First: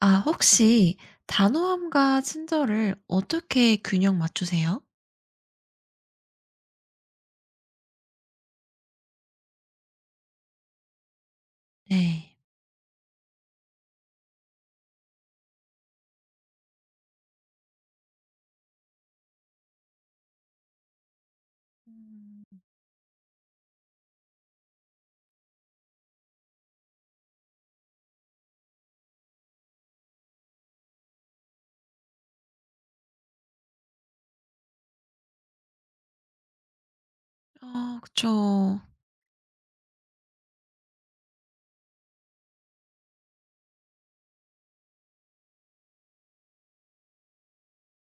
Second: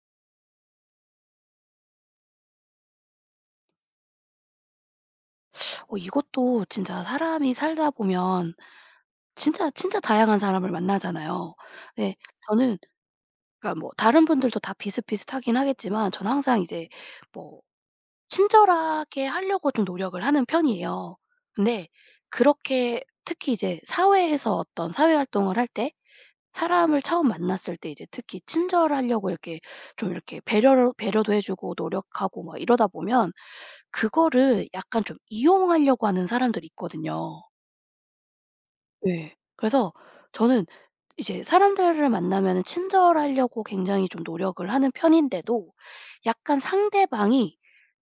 아 혹시 단호함과 친절을 어떻게 균형 맞추세요? 이것도 진짜 사람이 살다 보면 진짜 진짜 다양한 사람을 만나잖아요. 네. 네. 저는, 그러니까 뭐 다른 분들도 다 비슷비슷하긴 하겠지만, 저는 항상 이제 뭐 친절하게 하려고 좀 노력을 하는 편이에요. 근데 그렇게 특히 이제 사회에서 어떤 사회 활동을 할 때, 사람을 처음 만났을 때 이제 특히 친절하려고 이렇게 좀 이렇게 배려도 해 주고 노력하고 막 이러다 보면 그거를 약간 좀 이용하려고 하는 사람들이 있거든요. 어, 그쵸. 네, 그래서 저는 이제 사람들을 만나면은 친절하려고 굉장히 좀 노력을 하는 편인데도, 약간 상대방이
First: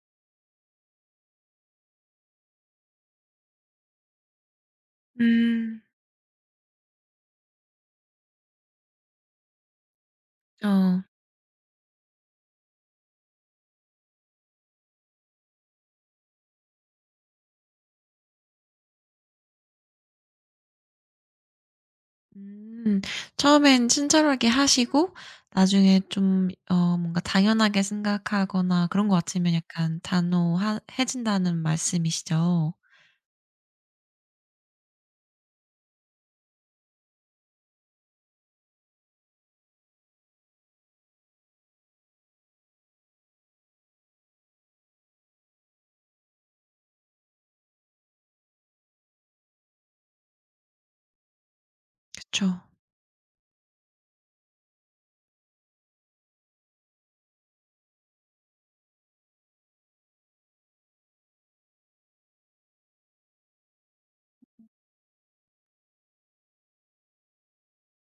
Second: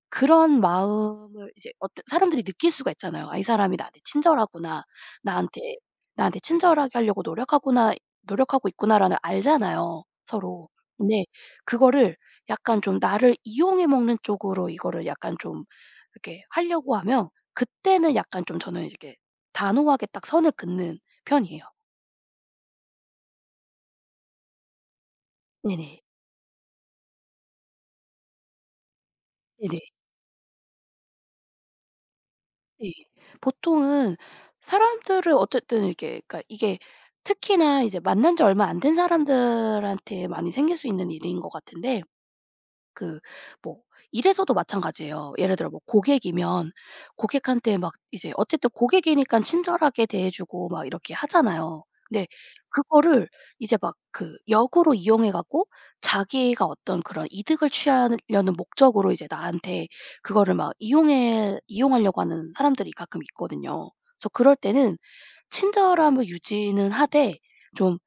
그런 마음을 이제 어떤 사람들이 느낄 수가 있잖아요. '아, 이 사람이 나한테 친절하구나. 나한테 음. 나한테 친절하게 하려고 노력하구나 노력하고 있구나.'라는 알잖아요, 그쵸. 서로. 근데 그거를 약간 좀 나를 이용해 먹는 쪽으로, 이거를 약간 좀 이렇게 하려고 하면 그때는 약간 좀 저는 이렇게 단호하게 딱 선을 긋는 편이에요. 음. 처음엔 친절하게 하시고 나중에 네네. 좀 뭔가 당연하게 생각하거나 그런 것 같으면 네네. 약간 단호 해진다는 말씀이시죠? 네. 보통은 사람들을 어쨌든 이렇게, 그러니까 이게 특히나 이제 만난 지 얼마 안 된 사람들한테 많이 생길 수 있는 일인 것 같은데, 그 뭐 일에서도 마찬가지예요. 예를 들어 뭐 고객이면 고객한테 막 이제 어쨌든 고객이니까 친절하게 대해 주고 막 이렇게 하잖아요. 근데 그쵸. 그거를 이제 막 그 역으로 이용해 갖고 자기가 어떤 그런 이득을 취하려는 목적으로 이제 나한테 그거를 막 이용해 이용하려고 하는 사람들이 가끔 있거든요. 그래서 그럴 때는 친절함을 유지는 하되, 좀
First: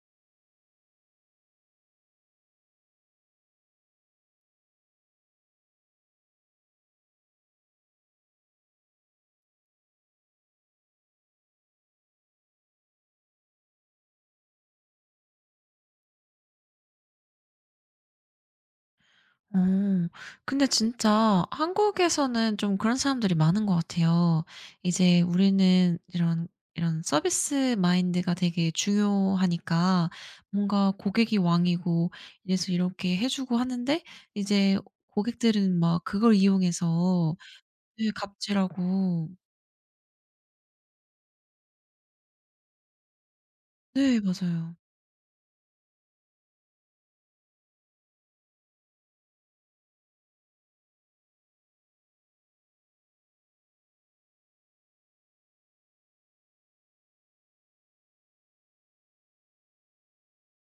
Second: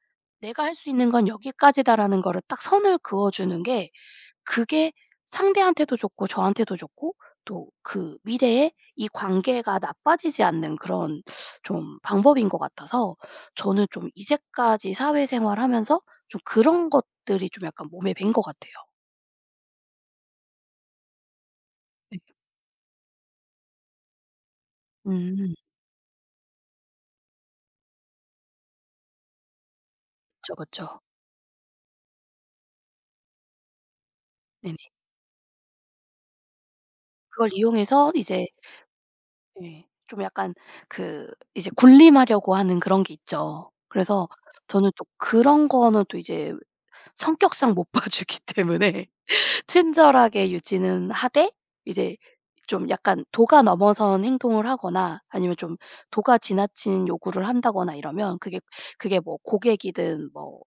'내가 할 수 있는 건 여기까지다.'라는 거를 딱 선을 그어 주는 게, 그게 상대한테도 좋고 저한테도 좋고, 또 그 미래에 이 관계가 나빠지지 않는 그런 좀 방법인 것 같아서 저는 좀 이제까지 사회생활하면서 좀 그런 것들이 좀 약간 몸에 밴 것 같아요. 어. 근데 진짜 네. 한국에서는 좀 그런 사람들이 많은 것 같아요. 이제 음. 우리는 이런 서비스 마인드가 되게 중요하니까 그쵸, 뭔가 그쵸. 고객이 왕이고 이래서 이렇게 해 주고 하는데 이제 네네. 고객들은 막 그걸 이용해서, 그걸 네, 이용해서 이제, 갑질하고. 예, 좀 약간 그 이제 군림하려고 하는 그런 게 있죠. 네, 그래서 맞아요. 저는 또 그런 거는 또 이제 성격상 못 봐주기 때문에 친절하게 유지는 하되, 이제 좀 약간 도가 넘어선 행동을 하거나 아니면 좀 도가 지나친 요구를 한다거나 이러면, 그게 뭐 고객이든 뭐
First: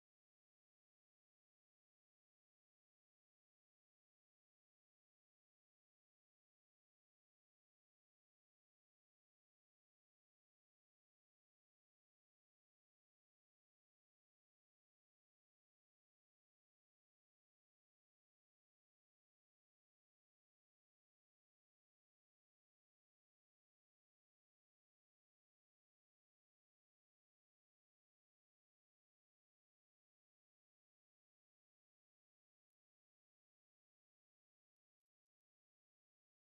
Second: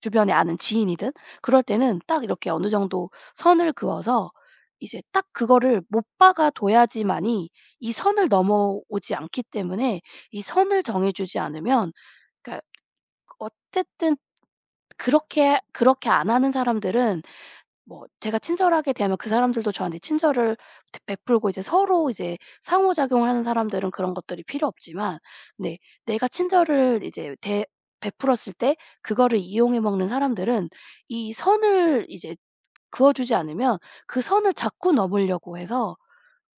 주변에 아는 지인이든, 그럴 때는 딱 이렇게 어느 정도 선을 그어서 이제 딱 그거를 못 박아 둬야지만이 이 선을 넘어오지 않기 때문에, 이 선을 정해 주지 않으면, 그러니까 어쨌든 그렇게 그렇게 안 하는 사람들은 뭐 제가 친절하게 대하면 그 사람들도 저한테 친절을 드 베풀고, 이제 서로 이제 상호작용을 하는 사람들은 그런 것들이 필요 없지만, 네, 내가 친절을 이제 대 베풀었을 때 그거를 이용해 먹는 사람들은 이 선을 이제 그어 주지 않으면 그 선을 자꾸 넘으려고 해서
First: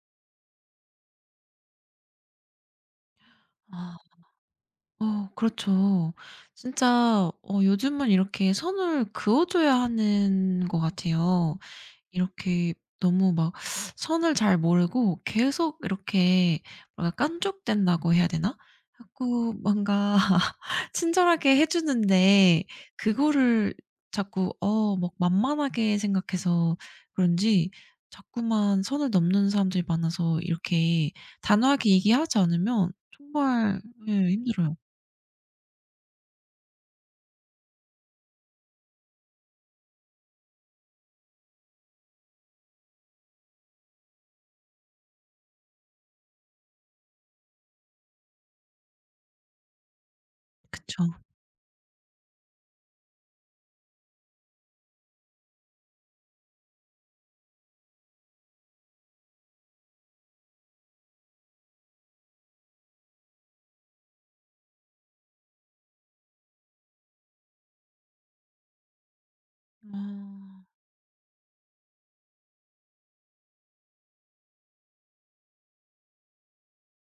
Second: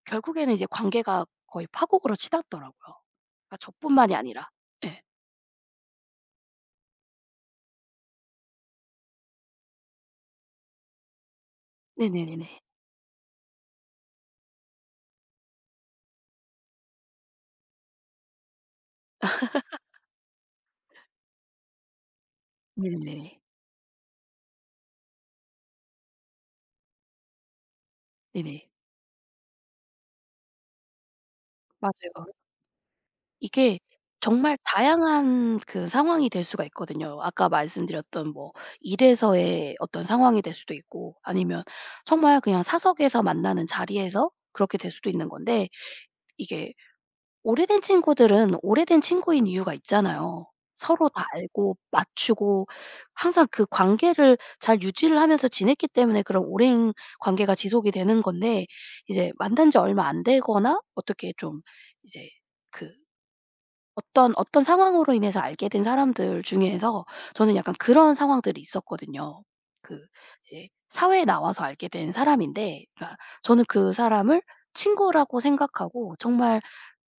결국에는 이제 관계가 거의 파국으로 치닫더라고요. 그러니까 아 저뿐만이 아니라. 네. 어 그렇죠. 진짜. 요즘은 이렇게 선을 그어 줘야 하는 것 같아요. 네네네네. 이렇게 너무 막 선을 잘 모르고 계속 이렇게 뭔가 깐족된다고 해야 되나? 자꾸 뭔가 친절하게 해 주는데 네네네. 그거를 자꾸 막 만만하게 생각해서 그런지 네네. 자꾸만 선을 넘는 사람들이 많아서 이렇게 단호하게 맞아요. 얘기하지 않으면 이게 정말, 예, 정말 힘들어요. 다양한 그 상황이 될 수가 있거든요. 아까 말씀드렸던 뭐 일에서의 어떤 상황이 될 수도 있고, 아니면 정말 그냥 사석에서 만나는 자리에서 그렇게 될 수도 있는 건데, 이게 오래된 친구들은 오래된 친구인 이유가 있잖아요. 그쵸. 서로 다 알고 맞추고, 항상 그 관계를 잘 유지를 하면서 지냈기 때문에 그런 오랜 관계가 지속이 되는 건데, 이제 만난 지 얼마 안 되거나 어떻게 좀 이제 그 어떤 상황으로 인해서 알게 된 사람들 중에서 저는 약간 그런 상황들이 있었거든요. 그 아. 이제 사회에 나와서 알게 된 사람인데, 그러니까 저는 그 사람을 친구라고 생각하고 정말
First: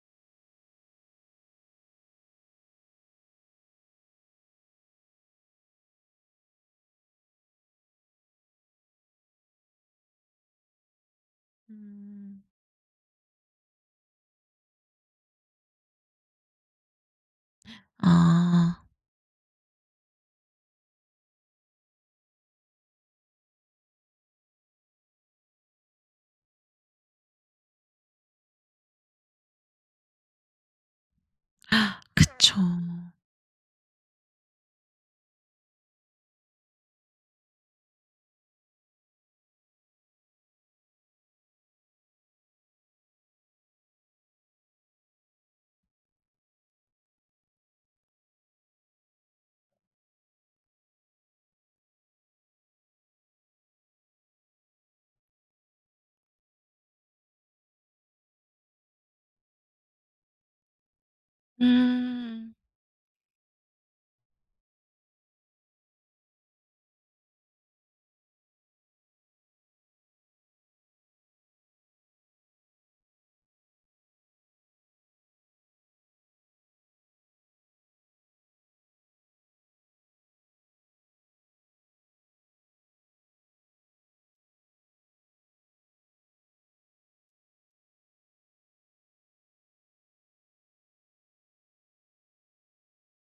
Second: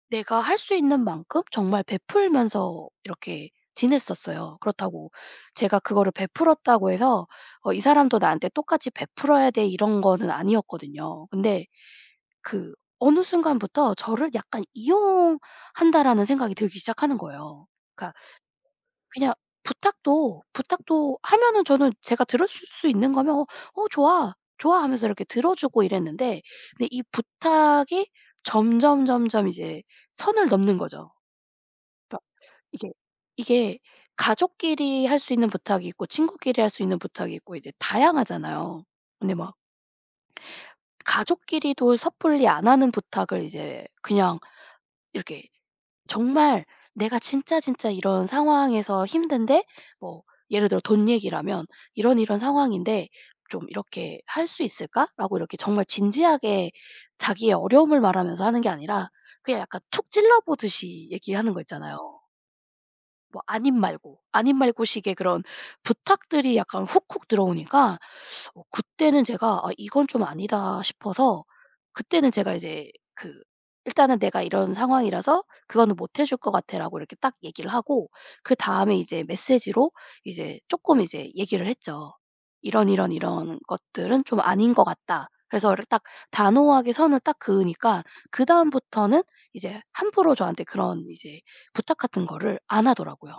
내가 할 수 있는 만큼 정말 베풀면서 이렇게 지냈었어요. 그렇다고 제가 그거를 베풀었다고 해서 '이 사람도 나한테 똑같이 베풀어야 돼.' 이런 거는 아니었거든요. 근데 음. 그 어느 순간부터 저를 약간 '이용한다.'라는 생각이 들기 시작하는 거예요. 그러니까 아. 그냥 부탁도 하면은 저는 제가 들을 수 있는 거면 "어 어 좋아. 좋아." 하면서 이렇게 들어 주고 이랬는데, 근데 이 부탁이 점점 점점 이제 선을 넘는 거죠. 그러니까 그쵸. 이게 이게 가족끼리 할 수 있는 부탁이 있고 친구끼리 할 수 있는 부탁이 있고 이제 다양하잖아요. 근데 막 가족끼리도 섣불리 안 하는 부탁을 이제 그냥 이렇게, 정말 내가 진짜 진짜 이런 상황에서 힘든데, 뭐 예를 들어 돈 얘기라면 "이런 이런 상황인데 좀 이렇게 할 수 있을까?"라고 이렇게 정말 진지하게 자기의 어려움을 말하면서 하는 게 아니라 그냥 약간 툭 찔러 보듯이 얘기하는 거 있잖아요. 음. 뭐 아님 말고, 아님 말고식의 그런 부탁들이 약간 훅훅 들어오니까, 그때는 제가 '아 이건 좀 아니다.' 싶어서 그때는 제가 이제 그 일단은 "내가 이런 상황이라서 그거는 못해줄 것 같아."라고 이렇게 딱 얘기를 하고 그다음에 이제 메시지로 이제 쪼끔 이제 얘기를 했죠. "이런, 이런, 이런 것들은 좀 아닌 것 같다." 그래서 이렇게 딱 단호하게 선을 딱 그으니까 그다음부터는 이제 함부로 저한테 그런 이제 부탁 같은 거를 안 하더라고요.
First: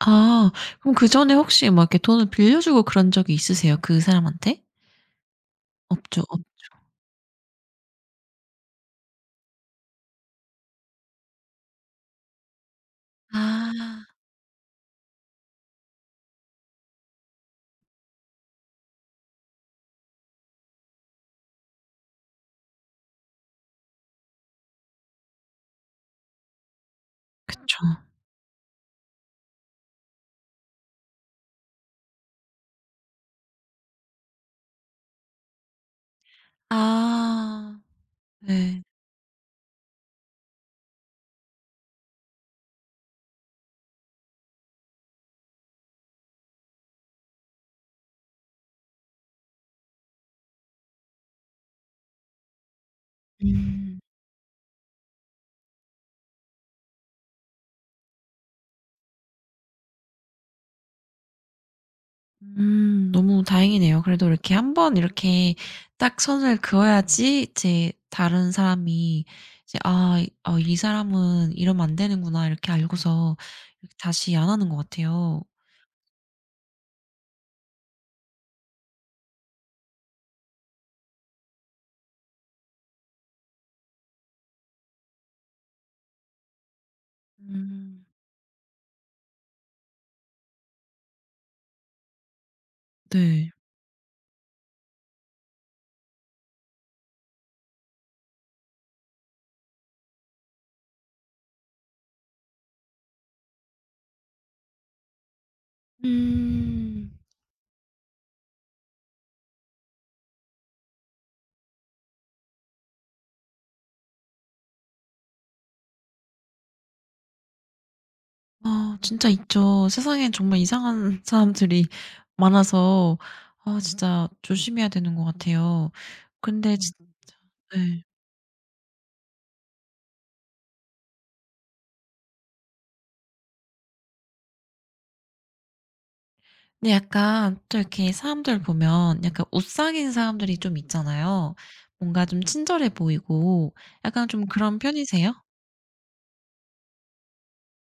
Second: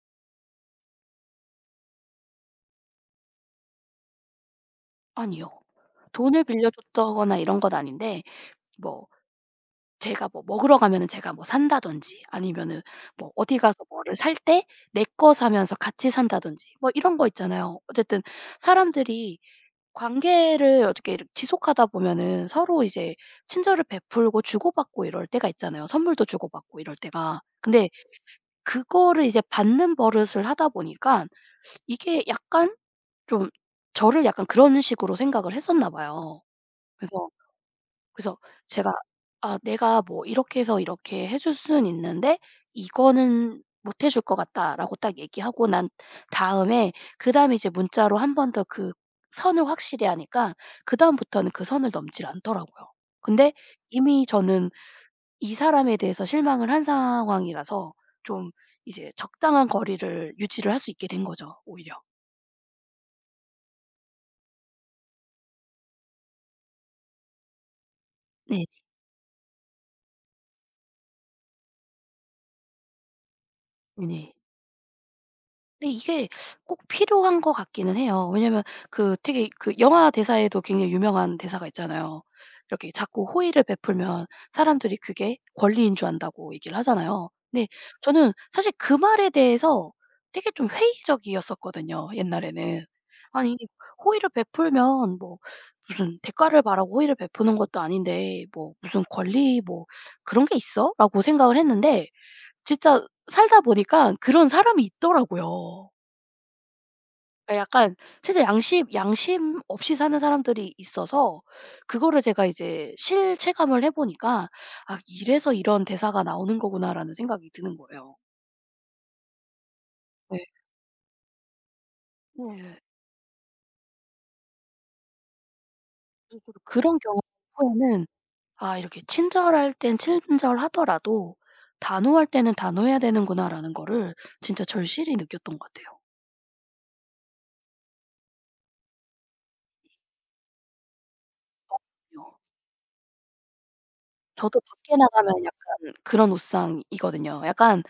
아. 그럼 그전에 혹시 막 이렇게 돈을 빌려주고 그런 적이 있으세요? 그 사람한테? 아니요. 없죠. 없 돈을 빌려줬다거나 이런 건 아닌데, 뭐 제가 뭐 먹으러 가면은 제가 뭐 산다든지 아니면은 뭐 어디 아. 가서 뭐를 살 때 내 거 사면서 같이 산다든지, 뭐 이런 거 있잖아요. 어쨌든 사람들이 관계를 어떻게 이렇게 지속하다 보면은 서로 이제 친절을 베풀고 주고받고 이럴 때가 있잖아요. 선물도 주고받고 이럴 때가. 그쵸. 근데 그거를 이제 받는 버릇을 하다 보니까 이게 약간 좀 저를 약간 그런 식으로 생각을 했었나 봐요. 그래서 아. 그래서 네. 제가 '아 내가 뭐 이렇게 해서 이렇게 해줄 수는 있는데 이거는 못 해줄 것 같다.'라고 딱 얘기하고 난 다음에 그다음에 이제 문자로 한 번 더 그 선을 확실히 하니까 그다음부터는 그 선을 넘질 않더라고요. 근데 음. 이미 저는 이 사람에 대해서 실망을 한 상황이라서 좀 이제 적당한 거리를 유지를 할 수 있게 된 거죠 오히려. 음. 너무 다행이네요. 그래도 이렇게 한번 이렇게 딱 선을 그어야지 이제 다른 네. 사람이 이제 '아 이 사람은 이러면 안 되는구나.' 이렇게 알고서 이렇게 네네. 다시 안 하는 것 같아요. 근데 이게 꼭 필요한 것 같기는 해요. 왜냐면 그 되게 그 영화 대사에도 굉장히 유명한 대사가 있잖아요. 이렇게 자꾸 호의를 베풀면 사람들이 그게 권리인 줄 안다고 얘기를 하잖아요. 근데 음. 저는 사실 그 말에 대해서 되게 좀 회의적이었었거든요, 옛날에는. 네. 아니, 호의를 베풀면 뭐 무슨 대가를 바라고 호의를 베푸는 것도 아닌데 뭐 무슨 권리 뭐 그런 게 있어? 라고 생각을 했는데 진짜 살다 보니까 그런 사람이 있더라고요. 음. 그러니까 약간 진짜 양심 없이 사는 사람들이 있어서, 그거를 제가 이제 실체감을 해 보니까 '아 이래서 이런 대사가 나오는 거구나.'라는 생각이 드는 거예요. 아 진짜 있죠. 세상에 네. 정말 이상한 사람들이 네. 많아서 아 진짜 조심해야 되는 것 같아요. 그래서 저도 근데 진짜. 그런 경우 네. 후에는 '아 이렇게 친절할 땐 친절하더라도 단호할 때는 단호해야 되는구나.'라는 거를 진짜 절실히 느꼈던 것 같아요. 근데 약간 또 이렇게 사람들 보면 약간 우상인 사람들이 좀 있잖아요. 뭔가 좀 친절해 보이고 약간 좀 저도 그런 밖에 편이세요? 나가면 약간 그런 옷상이거든요. 약간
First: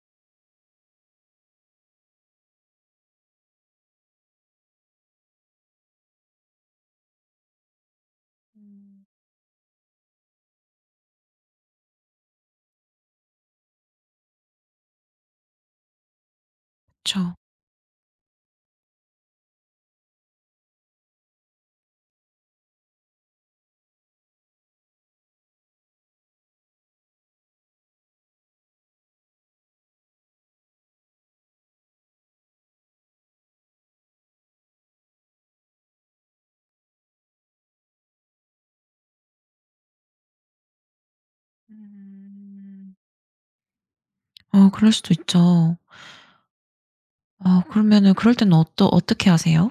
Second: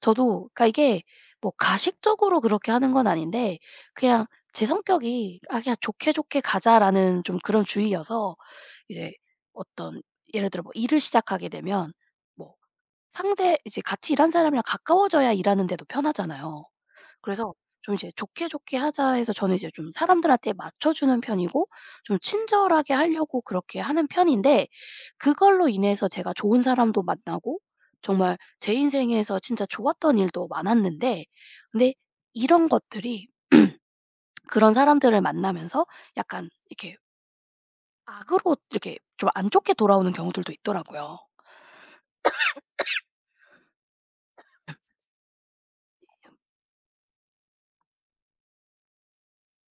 저도, 그러니까 이게 뭐 가식적으로 그렇게 하는 건 아닌데 그냥 제 성격이 '아 그냥 좋게 좋게 가자.'라는 좀 그런 주의여서 이제 어떤, 예를 들어 뭐 일을 시작하게 되면 뭐 상대 이제 같이 일하는 사람이랑 가까워져야 일하는 데도 편하잖아요. 그쵸. 그래서 좀 이제 좋게 좋게 하자 해서 저는 이제 좀 사람들한테 맞춰주는 편이고 좀 친절하게 하려고 그렇게 하는 편인데, 그걸로 인해서 제가 좋은 사람도 만나고 정말 제 인생에서 진짜 좋았던 일도 많았는데, 근데 이런 것들이 그런 사람들을 만나면서 약간 이렇게 악으로 이렇게 좀 안 좋게 돌아오는 경우들도 있더라고요. 음. 어 그럴 수도 있죠. 어 그러면은 그럴 때는 어떠 어떻게 하세요?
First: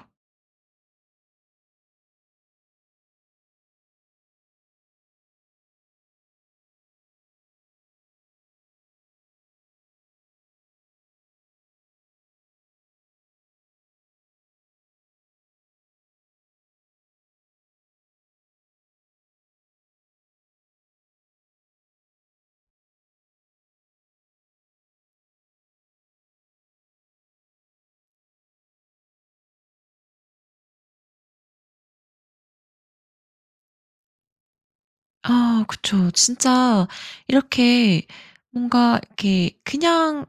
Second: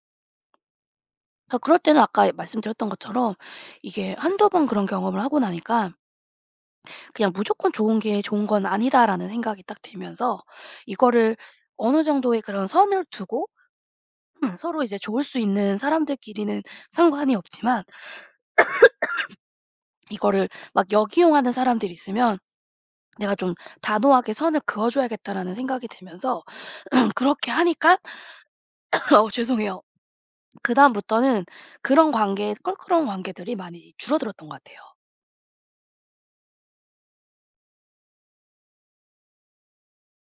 그 그럴 때는 아까 말씀드렸던 것처럼 이게 한두 번 그런 경험을 하고 나니까 그냥 '무조건 좋은 게 좋은 건 아니다.'라는 생각이 딱 들면서 이거를 어느 정도의 그런 선을 두고, 서로 이제 좋을 수 있는 사람들끼리는 상관이 없지만 이거를 막 역이용하는 사람들이 있으면 '내가 좀 단호하게 선을 그어 줘야겠다.'라는 생각이 들면서 그렇게 하니까 죄송해요. 그다음부터는 그런 관계, 껄끄러운 관계들이 많이 줄어들었던 것 같아요. 아 그쵸. 진짜. 이렇게 뭔가 이렇게 그냥,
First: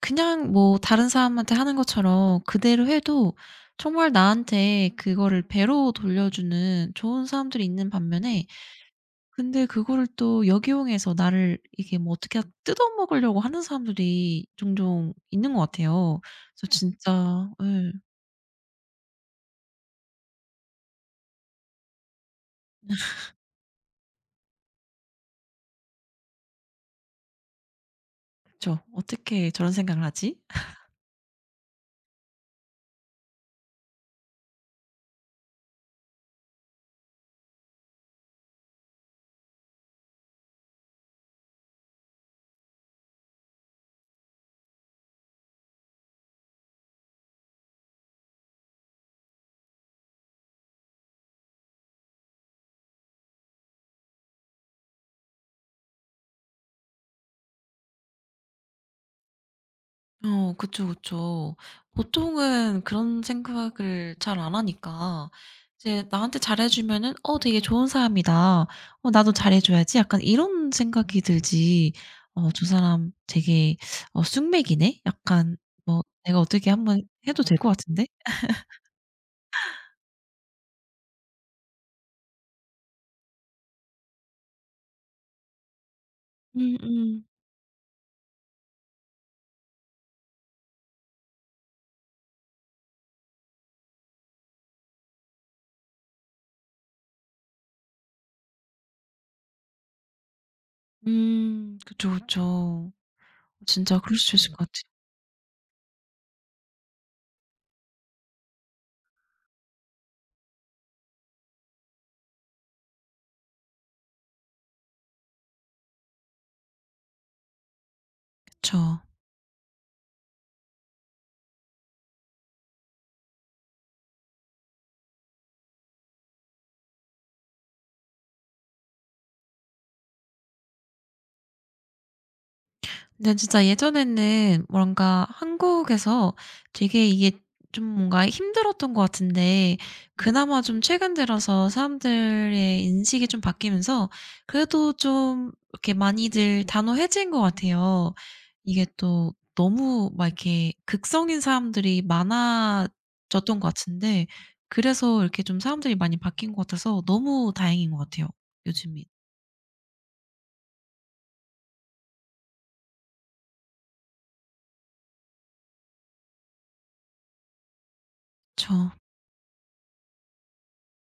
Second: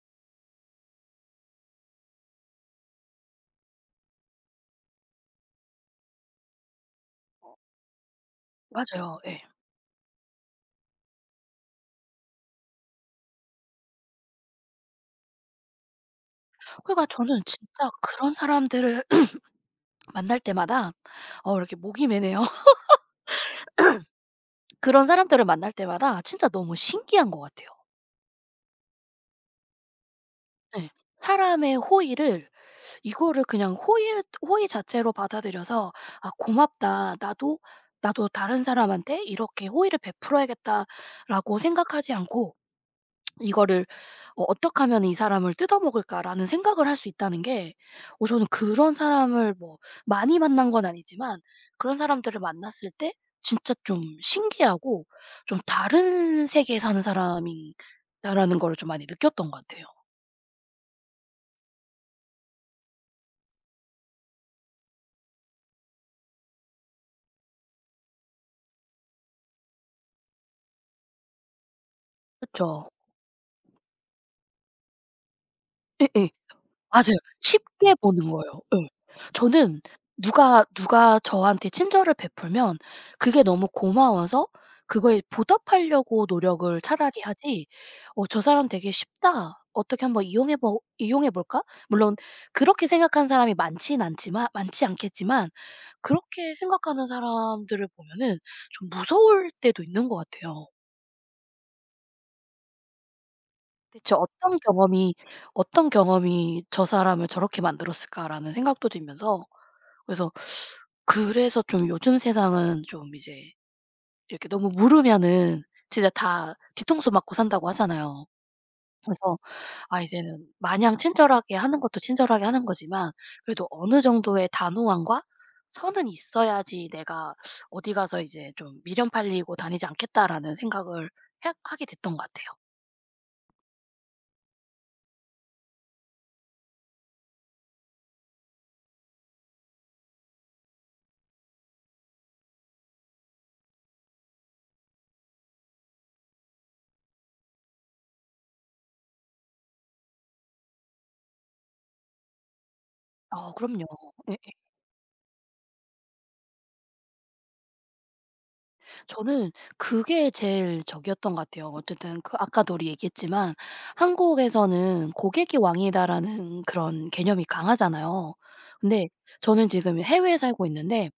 그냥 뭐 다른 사람한테 하는 것처럼 그대로 해도 정말 나한테 그거를 배로 돌려주는 좋은 사람들이 있는 반면에 맞아요. 예. 근데 그거를 또 역이용해서 나를 이게 뭐 어떻게 뜯어먹으려고 하는 사람들이 종종 있는 것 같아요. 그래서 그러니까 저는 진짜. 진짜 예. 그런 사람들을 만날 때마다, 이렇게 목이 메네요. 그런 사람들을 만날 때마다 진짜 너무 신기한 것 같아요. 그쵸. '어떻게 저런 생각을 하지?' 예. 사람의 호의를 이거를 그냥 호의를 호의 자체로 받아들여서 '아 고맙다. 나도 다른 사람한테 이렇게 호의를 베풀어야겠다.'라고 생각하지 않고 이거를 '어떻게 하면 이 사람을 뜯어먹을까.'라는 생각을 할 수 있다는 게, 저는 그런 사람을 뭐 많이 만난 건 아니지만 그런 사람들을 만났을 때 진짜 좀 신기하고 좀 다른 세계에 사는 사람인 다라는 걸 좀 많이 느꼈던 것 같아요. 어 그쵸, 그쵸. 보통은 그런 생각을 잘 안 하니까 이제 나한테 잘해 주면은 '어 되게 좋은 사람이다. 어 나도 잘해 줘야지.' 약간 이런 생각이 들지 그렇 '어 저 죠 사람 되게 숙맥이네.' 약간 뭐 '내가 어떻게 한번 맞아요. 해도 될 것 쉽게 같은데?' 보는 거예요. 예. 저는 누가 저한테 친절을 베풀면 그게 너무 고마워서 그거에 보답하려고 음음. 노력을 차라리 음. 하지, '어 저 사람 되게 쉽다. 어떻게 한번 이용해 볼까?' 물론 그렇게 생각하는 사람이 많진 않지만 많지 않겠지만 그렇게 생각하는 사람들을 보면은 좀 무서울 때도 있는 것 같아요. 그쵸, 그쵸. 진짜 '대체 그럴 수 있을 것 어떤 같아요. 경험이 어떤 경험이 저 사람을 저렇게 만들었을까?'라는 생각도 들면서, 그래서 그래서 좀 요즘 세상은 좀 이제 이렇게 너무 물으면은 진짜 다 뒤통수 맞고 산다고 하잖아요. 그쵸. 그래서 아 이제는 마냥 친절하게 하는 것도 친절하게 하는 거지만 그래도 어느 정도의 단호함과 선은 있어야지 내가 어디 가서 이제 좀 미련 팔리고 다니지 않겠다라는 생각을 해 하게 됐던 것 같아요. 근데 진짜 예전에는 뭔가 한국에서 되게 이게 좀 뭔가 힘들었던 것 같은데 그나마 좀 최근 들어서 사람들의 인식이 좀 바뀌면서 그래도 좀 이렇게 많이들 단호해진 것 같아요. 이게 또 너무 막 이렇게 극성인 사람들이 어 많아졌던 것 그럼요. 같은데 예. 그래서 이렇게 좀 사람들이 많이 바뀐 것 같아서 너무 다행인 것 같아요. 요즘이. 저는 그게 제일 적이었던 것 같아요. 어쨌든 그 아까도 우리 얘기했지만 한국에서는 '고객이 왕이다.'라는 그런 개념이 강하잖아요. 그쵸. 근데 저는 지금 해외에 살고 있는데,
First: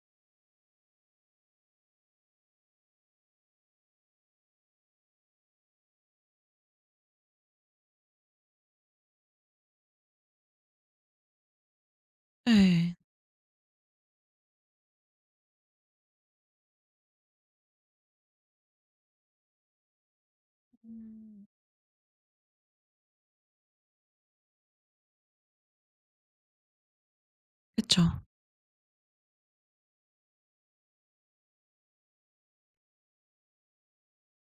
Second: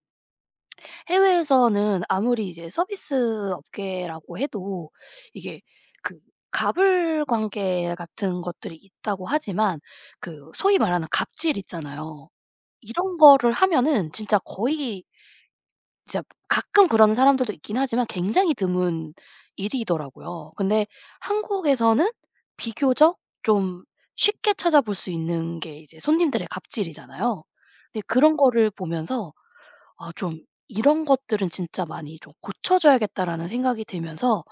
해외에서는 아무리 이제 서비스 업계라고 해도 이게 그 갑을 관계 같은 것들이 있다고 하지만, 그 소위 말하는 갑질 있잖아요. 예. 이런 거를 하면은 진짜 거의, 진짜 가끔 그러는 사람들도 있긴 하지만 굉장히 드문 일이더라고요. 근데 음. 한국에서는 비교적 좀 쉽게 찾아볼 수 있는 게 이제 손님들의 갑질이잖아요. 그쵸. 근데 그런 거를 보면서 아 좀 '이런 것들은 진짜 많이 좀 고쳐줘야겠다.'라는 생각이 들면서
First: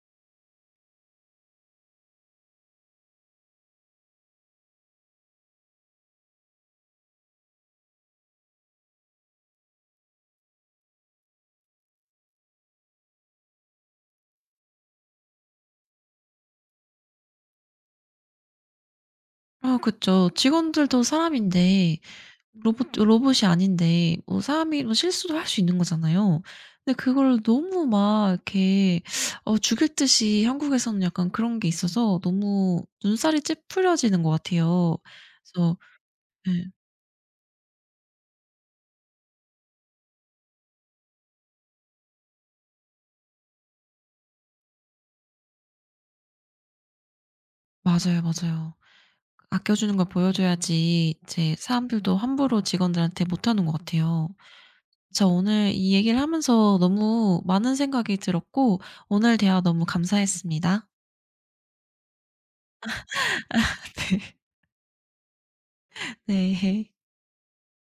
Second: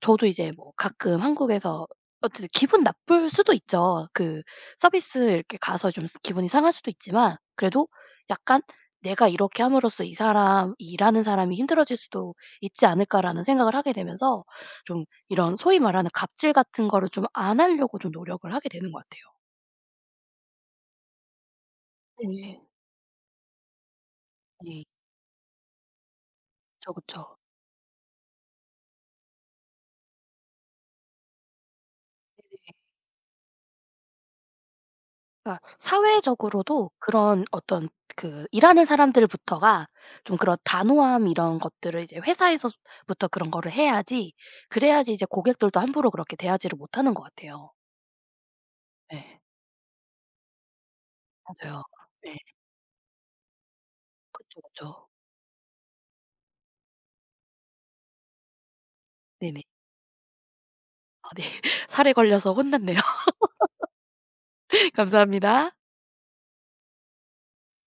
저도 이제 뭐 가끔 한국에서 어쨌든 기분 나쁠 수도 있죠. 그 서비스 이렇게 가서 좀 스 기분이 상할 수도 있지만 그래도 약간 '내가 이렇게 함으로써 이 사람 이 일하는 사람이 힘들어질 수도 있지 않을까.'라는 생각을 하게 되면서 좀 이런 소위 말하는 갑질 같은 거를 좀 안 하려고 좀 노력을 하게 되는 것 같아요. 아 그쵸. 직원들도 사람인데 예. 네. 로봇 로봇이 아닌데 뭐 사람이 네. 뭐 실수도 할 수 있는 거잖아요. 그 근데 그쵸. 그걸 너무 막 이렇게 죽일 듯이 한국에서는 약간 그런 게 있어서 네, 너무 눈살이 찌푸려지는 것 같아요. 그러니까 그래서 네, 사회적으로도 그런 어떤 그 일하는 사람들부터가 좀 그런 단호함, 이런 것들을 이제 회사에서부터 그런 거를 해야지 그래야지 이제 고객들도 함부로 그렇게 대하지를 못하는 것 같아요. 맞아요, 맞아요. 네. 아껴주는 걸 보여줘야지 이제 맞아요. 사람들도 네. 함부로 직원들한테 못하는 것 같아요. 그쵸, 그쵸. 저 오늘 이 얘기를 하면서 너무 많은 생각이 들었고 오늘 대화 네네. 너무 감사했습니다. 아 네. 살에 걸려서 혼났네요. 네. 감사합니다. 네.